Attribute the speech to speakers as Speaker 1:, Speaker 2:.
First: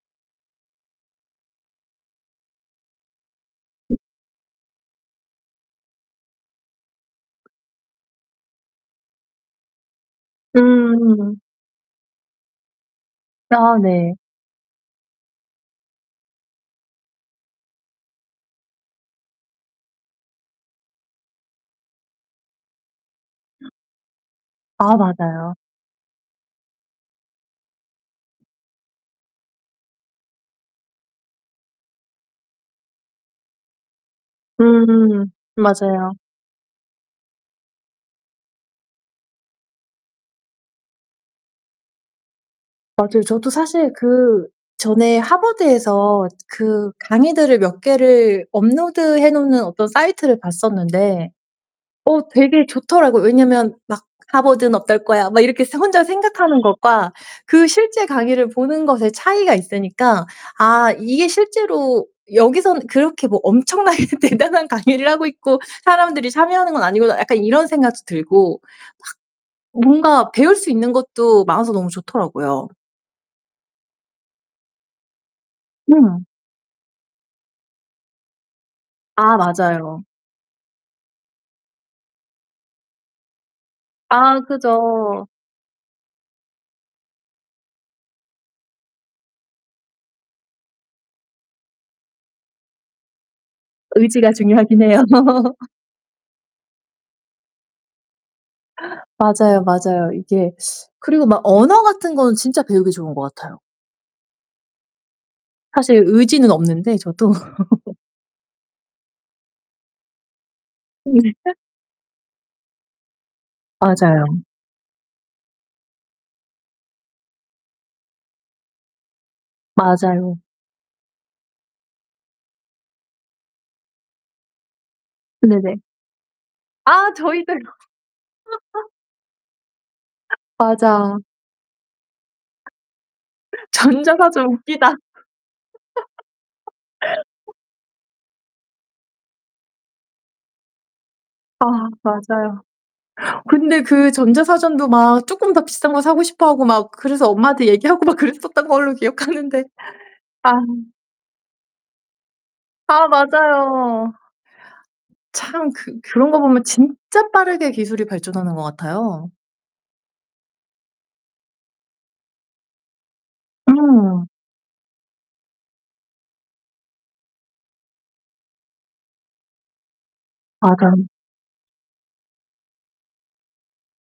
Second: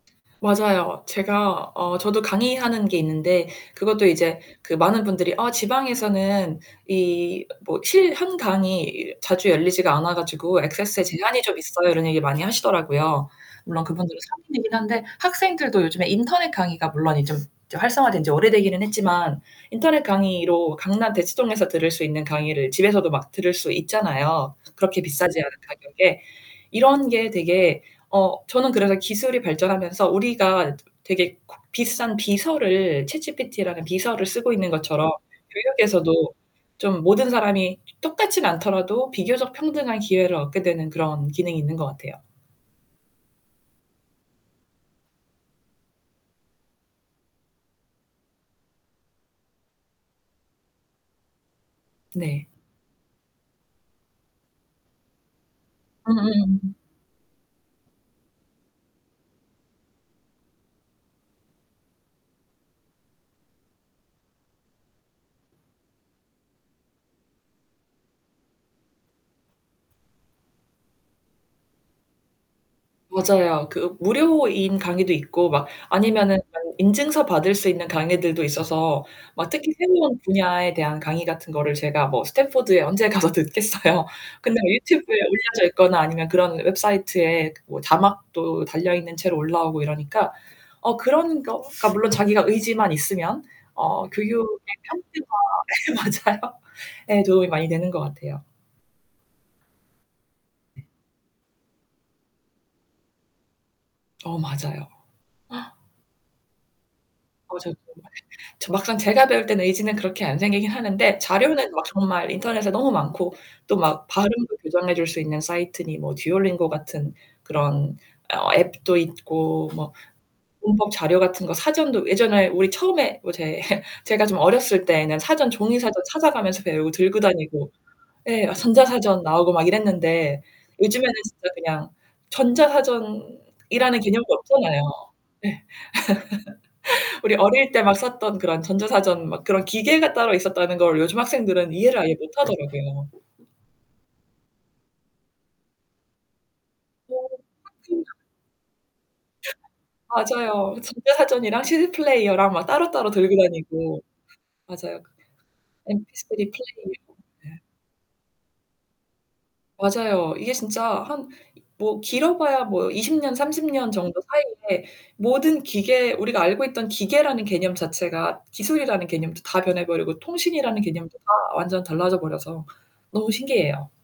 Speaker 1: 맞아요. 제가 어 저도 강의하는 게 있는데 그것도 이제 그 많은 분들이 "아 지방에서는 이 뭐 실 한 강의 자주 열리지가 않아 가지고 액세스에
Speaker 2: 음.
Speaker 1: 제한이 좀 있어요." 이런 얘기를 많이 하시더라고요.
Speaker 2: 아
Speaker 1: 물론
Speaker 2: 네.
Speaker 1: 그분들은 성인이긴 한데 학생들도 요즘에 인터넷 강의가 물론 이 좀 활성화된 지 오래되기는 했지만 인터넷 강의로 강남 대치동에서 들을 수 있는 강의를 집에서도 막 들을 수 있잖아요,
Speaker 2: 아
Speaker 1: 그렇게 비싸지 않은
Speaker 2: 맞아요.
Speaker 1: 가격에. 이런 게 되게 어 저는 그래서 기술이 발전하면서 우리가 되게 그 비싼 비서를, chatgpt라는 비서를 쓰고 있는 것처럼
Speaker 2: 음. 맞아요.
Speaker 1: 교육에서도 좀 모든 사람이 똑같진 않더라도 비교적 평등한 기회를 얻게 되는 그런 기능이 있는 것 같아요.
Speaker 2: 맞아요. 저도 사실 그 전에 하버드에서 그 강의들을 몇 개를 업로드해 놓는 어떤 사이트를 봤었는데 어
Speaker 1: 네.
Speaker 2: 되게 좋더라고요. 왜냐면 막 '하버드는 어떨 거야.' 막 이렇게 서 혼자 생각하는
Speaker 1: 음음.
Speaker 2: 것과 그 실제 강의를 보는 것에 차이가 있으니까 '아 이게 실제로 여기서는 그렇게 뭐 엄청나게 대단한 강의를 하고 있고 사람들이 참여하는 건 아니구나.' 약간 이런 생각도 들고 막 뭔가 배울 수 있는 것도 많아서 너무 좋더라고요.
Speaker 1: 맞아요. 그 무료인 강의도 있고 막
Speaker 2: 음.
Speaker 1: 아니면은 뭐 인증서 받을 수 있는 강의들도 있어서
Speaker 2: 아
Speaker 1: 막 특히
Speaker 2: 맞아요.
Speaker 1: 새로운 분야에 대한 강의 같은 거를 제가 뭐 스탠포드에 언제 가서 듣겠어요.
Speaker 2: 아
Speaker 1: 근데 유튜브에
Speaker 2: 그죠.
Speaker 1: 올려져 있거나 아니면 그런 웹사이트에 뭐 자막도 달려 있는 채로 올라오고 이러니까 어 그런 거가 물론 자기가 의지만 있으면 어
Speaker 2: 의지가
Speaker 1: 교육의
Speaker 2: 중요하긴 해요.
Speaker 1: 평준화 예 맞아요. 에 도움이 많이 되는 것 같아요.
Speaker 2: 맞아요, 맞아요. 이게 그리고 막 언어 같은 거는 진짜 배우기 좋은 것 같아요.
Speaker 1: 어 맞아요.
Speaker 2: 사실 의지는 없는데 저도.
Speaker 1: 맞아요, 정말. 저 막상 제가 배울 때는 의지는 그렇게 안 생기긴 하는데
Speaker 2: 네.
Speaker 1: 자료는 막 정말 인터넷에 너무 많고 또 막
Speaker 2: 맞아요.
Speaker 1: 발음도 교정해줄 수 있는 사이트니 뭐 듀얼링고 같은 그런 어 앱도 있고 뭐
Speaker 2: 맞아요.
Speaker 1: 문법 자료 같은 거 사전도 예전에 우리 처음에 뭐 제 제가 좀 어렸을 때에는 사전 종이
Speaker 2: 네네.
Speaker 1: 사전 찾아가면서 배우고
Speaker 2: 아
Speaker 1: 들고
Speaker 2: 저희도요.
Speaker 1: 다니고 예. 어 전자사전 나오고 막 이랬는데 요즘에는
Speaker 2: 맞아.
Speaker 1: 진짜 그냥 전자사전이라는 개념도
Speaker 2: 전자사전
Speaker 1: 없잖아요.
Speaker 2: 웃기다.
Speaker 1: 네. 우리 어릴 때 막 썼던 그런 전자사전 막 그런 기계가 따로 있었다는 걸 요즘
Speaker 2: 아
Speaker 1: 학생들은 이해를 아예
Speaker 2: 맞아요.
Speaker 1: 못하더라고요.
Speaker 2: 근데 그 전자사전도 막 조금 더 비싼 거 사고 싶어하고 막 그래서 엄마한테 얘기하고
Speaker 1: [unintelligible]
Speaker 2: 막 그랬었던 걸로 기억하는데 아.
Speaker 1: 맞아요. 전자사전이랑 시디플레이어랑 막
Speaker 2: 아
Speaker 1: 따로따로 들고 다니고.
Speaker 2: 맞아요.
Speaker 1: 맞아요.
Speaker 2: 참 그 그런
Speaker 1: MP3
Speaker 2: 거 보면
Speaker 1: 플레이어
Speaker 2: 진짜
Speaker 1: 네.
Speaker 2: 빠르게 기술이 발전하는 것 같아요.
Speaker 1: 맞아요. 이게 진짜 한 뭐 길어봐야 뭐 20 년, 30 년 정도
Speaker 2: 음.
Speaker 1: 사이에 모든 기계, 우리가 알고 있던 기계라는 개념 자체가 기술이라는 개념도 다 변해 버리고 통신이라는
Speaker 2: 맞어요.
Speaker 1: 개념도 다 완전 달라져 버려서 너무 신기해요.